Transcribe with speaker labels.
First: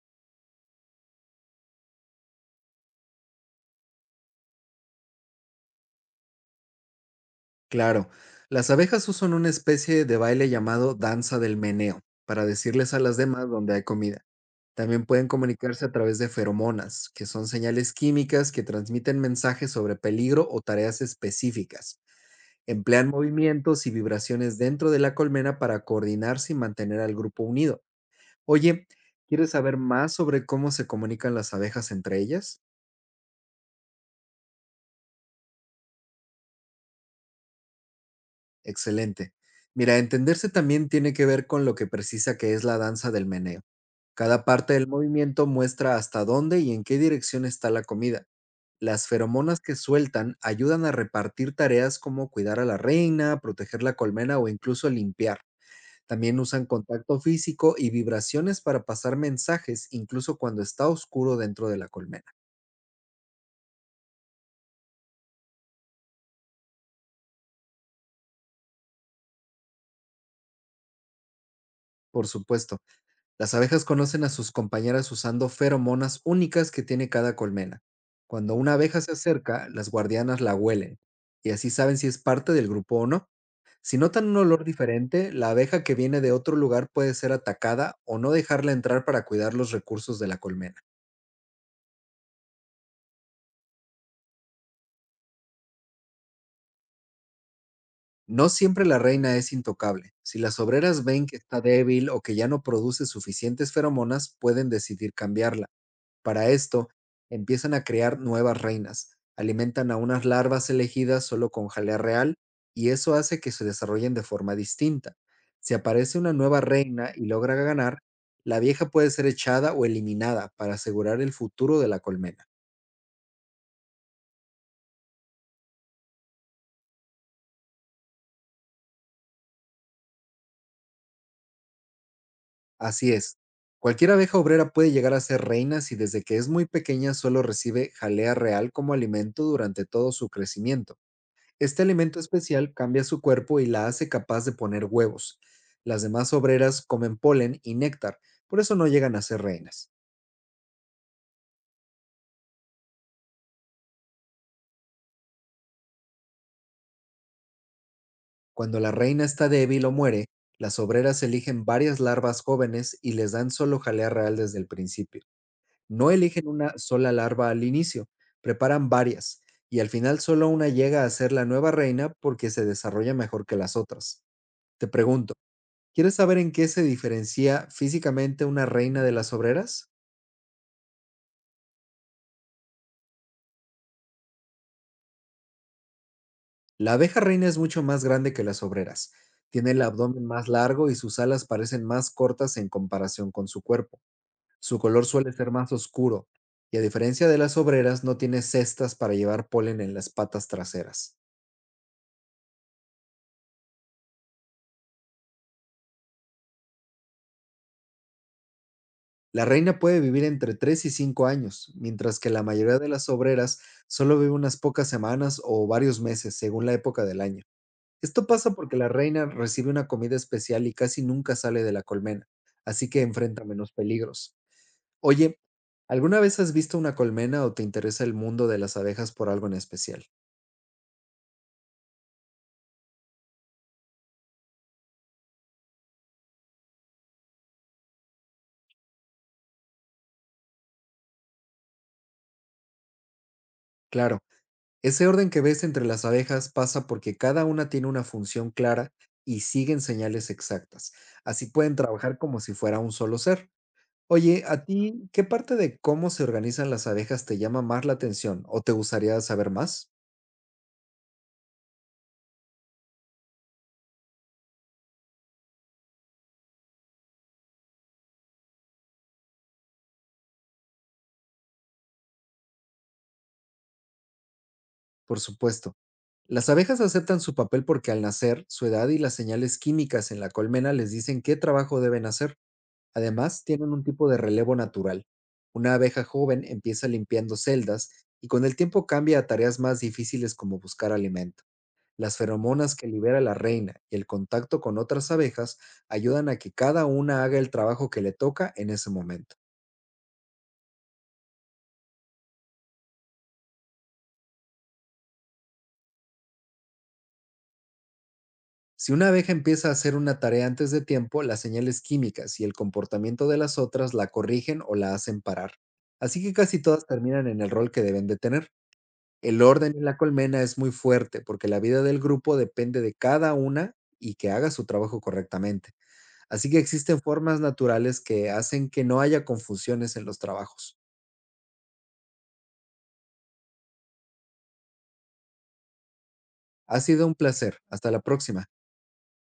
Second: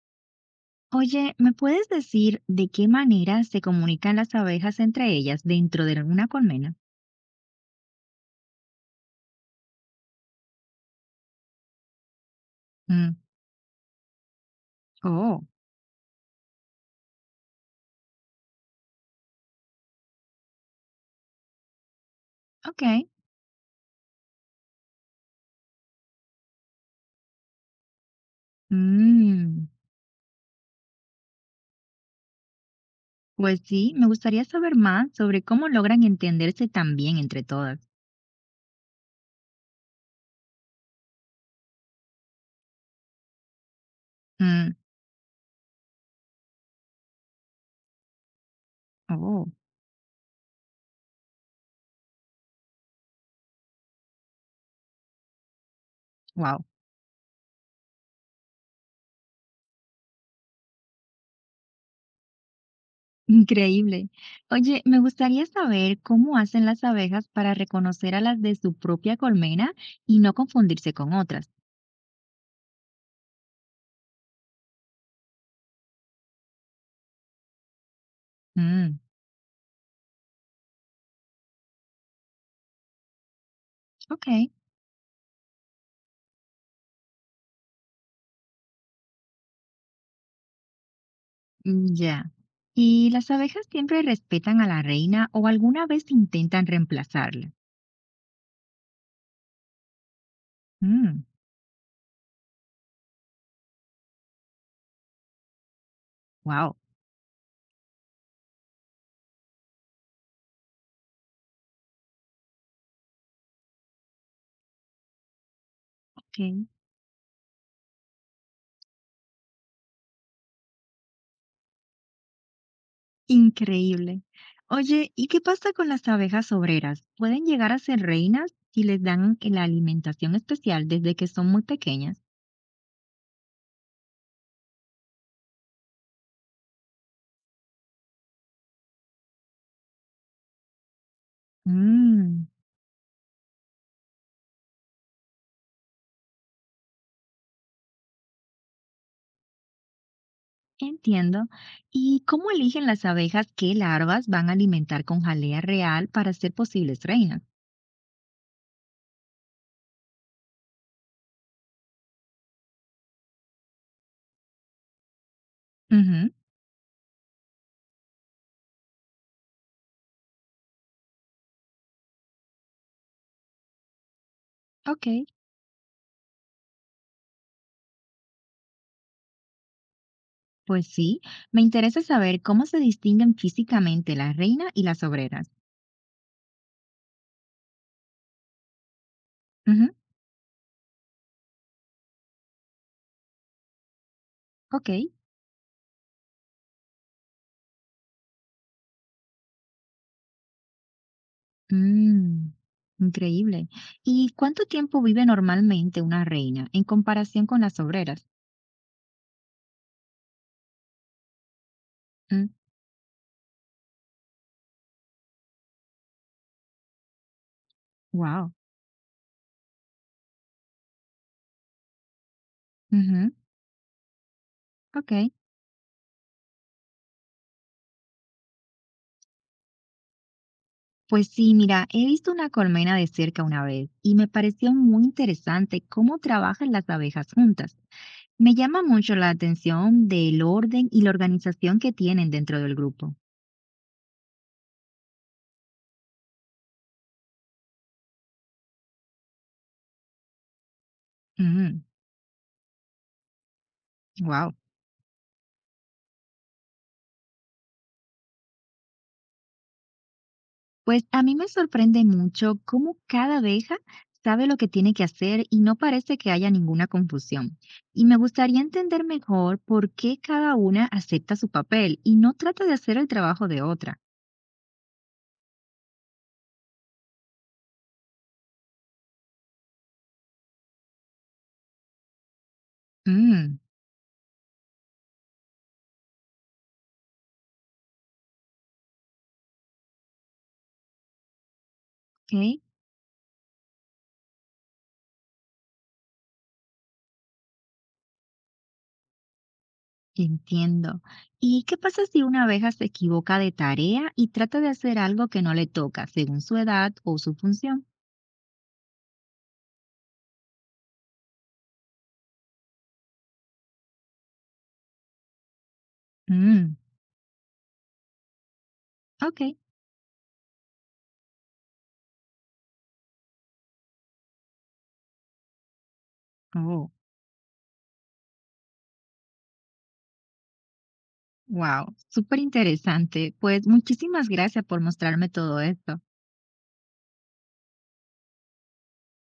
Speaker 1: Oye, ¿me puedes decir de qué manera se comunican las abejas entre ellas dentro de una colmena?
Speaker 2: Claro, las abejas usan una especie de baile llamado danza del meneo para decirles a
Speaker 1: Mm.
Speaker 2: las demás dónde hay comida. También pueden
Speaker 1: Oh,
Speaker 2: comunicarse a través de feromonas, que son señales químicas que transmiten mensajes sobre peligro o tareas específicas.
Speaker 1: ok.
Speaker 2: Emplean movimientos y vibraciones dentro de la colmena para coordinarse y mantener al grupo unido. Oye, ¿quieres
Speaker 1: Mm.
Speaker 2: saber más sobre cómo se comunican las abejas entre ellas?
Speaker 1: Pues sí, me gustaría saber más sobre cómo logran entenderse tan bien entre todas.
Speaker 2: Excelente. Mira, entenderse también tiene que ver con lo que precisa que es la danza del meneo. Cada
Speaker 1: Mm.
Speaker 2: parte del movimiento muestra hasta dónde y en qué dirección está la comida. Las
Speaker 1: Oh,
Speaker 2: feromonas que sueltan ayudan a repartir tareas como cuidar a la reina, proteger la colmena o incluso limpiar. También
Speaker 1: wow.
Speaker 2: usan contacto físico y vibraciones para pasar mensajes, incluso cuando está oscuro dentro de la colmena.
Speaker 1: Increíble. Oye, me gustaría saber cómo hacen las abejas para reconocer a las de su propia colmena y no confundirse con otras.
Speaker 2: Por supuesto. Las abejas conocen a sus compañeras usando feromonas únicas que tiene cada colmena. Cuando una
Speaker 1: Mm.
Speaker 2: abeja se acerca, las guardianas la huelen y así saben si es parte del grupo o no. Si
Speaker 1: Ok.
Speaker 2: notan un olor diferente, la abeja que viene de otro lugar puede ser atacada o no dejarla entrar para cuidar los recursos de la colmena.
Speaker 1: Mm, ya. ¿Y las abejas siempre respetan a la reina o alguna vez intentan reemplazarla?
Speaker 2: No siempre la reina es intocable. Si las obreras
Speaker 1: Mm.
Speaker 2: ven que está débil o que ya no produce suficientes feromonas, pueden decidir cambiarla. Para
Speaker 1: Wow,
Speaker 2: esto, empiezan a crear nuevas reinas, alimentan a unas larvas elegidas solo con jalea real y eso hace que se desarrollen de forma distinta. Si aparece una
Speaker 1: ok.
Speaker 2: nueva reina y logra ganar, la vieja puede ser echada o eliminada para asegurar el futuro de la colmena.
Speaker 1: Increíble. Oye, ¿y qué pasa con las abejas obreras? ¿Pueden llegar a ser reinas si les dan la alimentación especial desde que son muy pequeñas?
Speaker 2: Así es, cualquier abeja obrera puede llegar a ser reina si desde que es muy pequeña solo recibe jalea real como alimento durante todo su crecimiento. Este alimento
Speaker 1: Mm.
Speaker 2: especial cambia su cuerpo y la hace capaz de poner huevos. Las demás obreras comen polen y néctar, por eso no llegan a ser reinas.
Speaker 1: Entiendo. ¿Y cómo eligen las abejas qué larvas van a alimentar con jalea real para ser posibles reinas?
Speaker 2: Cuando la reina está débil o muere, las obreras eligen varias larvas jóvenes y les dan solo jalea real desde el principio. No
Speaker 1: Ujú,
Speaker 2: eligen una sola larva al inicio, preparan varias, y al final solo una llega a ser la nueva reina porque se desarrolla mejor que las otras. Te
Speaker 1: ok.
Speaker 2: pregunto, ¿quieres saber en qué se diferencia físicamente una reina de las obreras?
Speaker 1: Pues sí, me interesa saber cómo se distinguen físicamente la reina y las obreras.
Speaker 2: La abeja reina es mucho más grande que las obreras. Tiene el
Speaker 1: Ujú,
Speaker 2: abdomen más largo y sus alas parecen más cortas en comparación con su cuerpo. Su
Speaker 1: ok.
Speaker 2: color suele ser más oscuro y, a diferencia de las obreras, no tiene cestas para llevar polen en las patas traseras.
Speaker 1: Mm. Increíble. ¿Y cuánto tiempo vive normalmente una reina en comparación con las obreras?
Speaker 2: La reina puede vivir entre 3 y 5 años, mientras que la
Speaker 1: Mm.
Speaker 2: mayoría de las obreras solo vive unas pocas semanas o varios meses, según la época del año. Esto
Speaker 1: Wow.
Speaker 2: pasa porque la reina recibe una comida especial y casi nunca sale de la colmena, así que
Speaker 1: Ujú,
Speaker 2: enfrenta menos peligros.
Speaker 1: ok.
Speaker 2: Oye, ¿alguna vez has visto una colmena o te interesa el mundo de las abejas por algo en especial?
Speaker 1: Pues sí, mira, he visto una colmena de cerca una vez y me pareció muy interesante cómo trabajan las abejas juntas. Me llama mucho la atención del orden y la organización que tienen dentro del grupo.
Speaker 2: Claro, ese orden que ves entre las abejas pasa porque cada una tiene una función clara y siguen señales exactas. Así pueden trabajar como si fuera un solo ser. Oye,
Speaker 1: Wow.
Speaker 2: ¿a ti qué parte de cómo se organizan las abejas te llama más la atención o te gustaría saber más?
Speaker 1: Pues a mí me sorprende mucho cómo cada abeja sabe lo que tiene que hacer y no parece que haya ninguna confusión. Y me gustaría entender mejor por qué cada una acepta su papel y no trata de hacer el trabajo de otra.
Speaker 2: Por supuesto. Las abejas aceptan su papel porque, al nacer, su edad y las señales químicas en la colmena les dicen qué trabajo deben hacer. Además,
Speaker 1: Mm.
Speaker 2: tienen un tipo de relevo natural. Una abeja joven empieza limpiando celdas y con el tiempo cambia a tareas más difíciles como buscar alimento. Las
Speaker 1: Ok,
Speaker 2: feromonas que libera la reina y el contacto con otras abejas ayudan a que cada una haga el trabajo que le toca en ese momento.
Speaker 1: entiendo. ¿Y qué pasa si una abeja se equivoca de tarea y trata de hacer algo que no le toca según su edad o su función?
Speaker 2: Si una abeja empieza a hacer una tarea antes de tiempo, las señales químicas y el comportamiento de las otras la corrigen o la hacen parar. Así que casi
Speaker 1: Mm.
Speaker 2: todas terminan en el rol que deben de tener.
Speaker 1: Ok.
Speaker 2: El orden en la colmena es muy fuerte porque la vida del grupo depende de cada una y que haga su trabajo correctamente. Así que
Speaker 1: Oh,
Speaker 2: existen formas naturales que hacen que no haya confusiones en los trabajos.
Speaker 1: wow, súper interesante. Pues muchísimas gracias por mostrarme todo esto.
Speaker 2: Ha sido un placer. Hasta la próxima.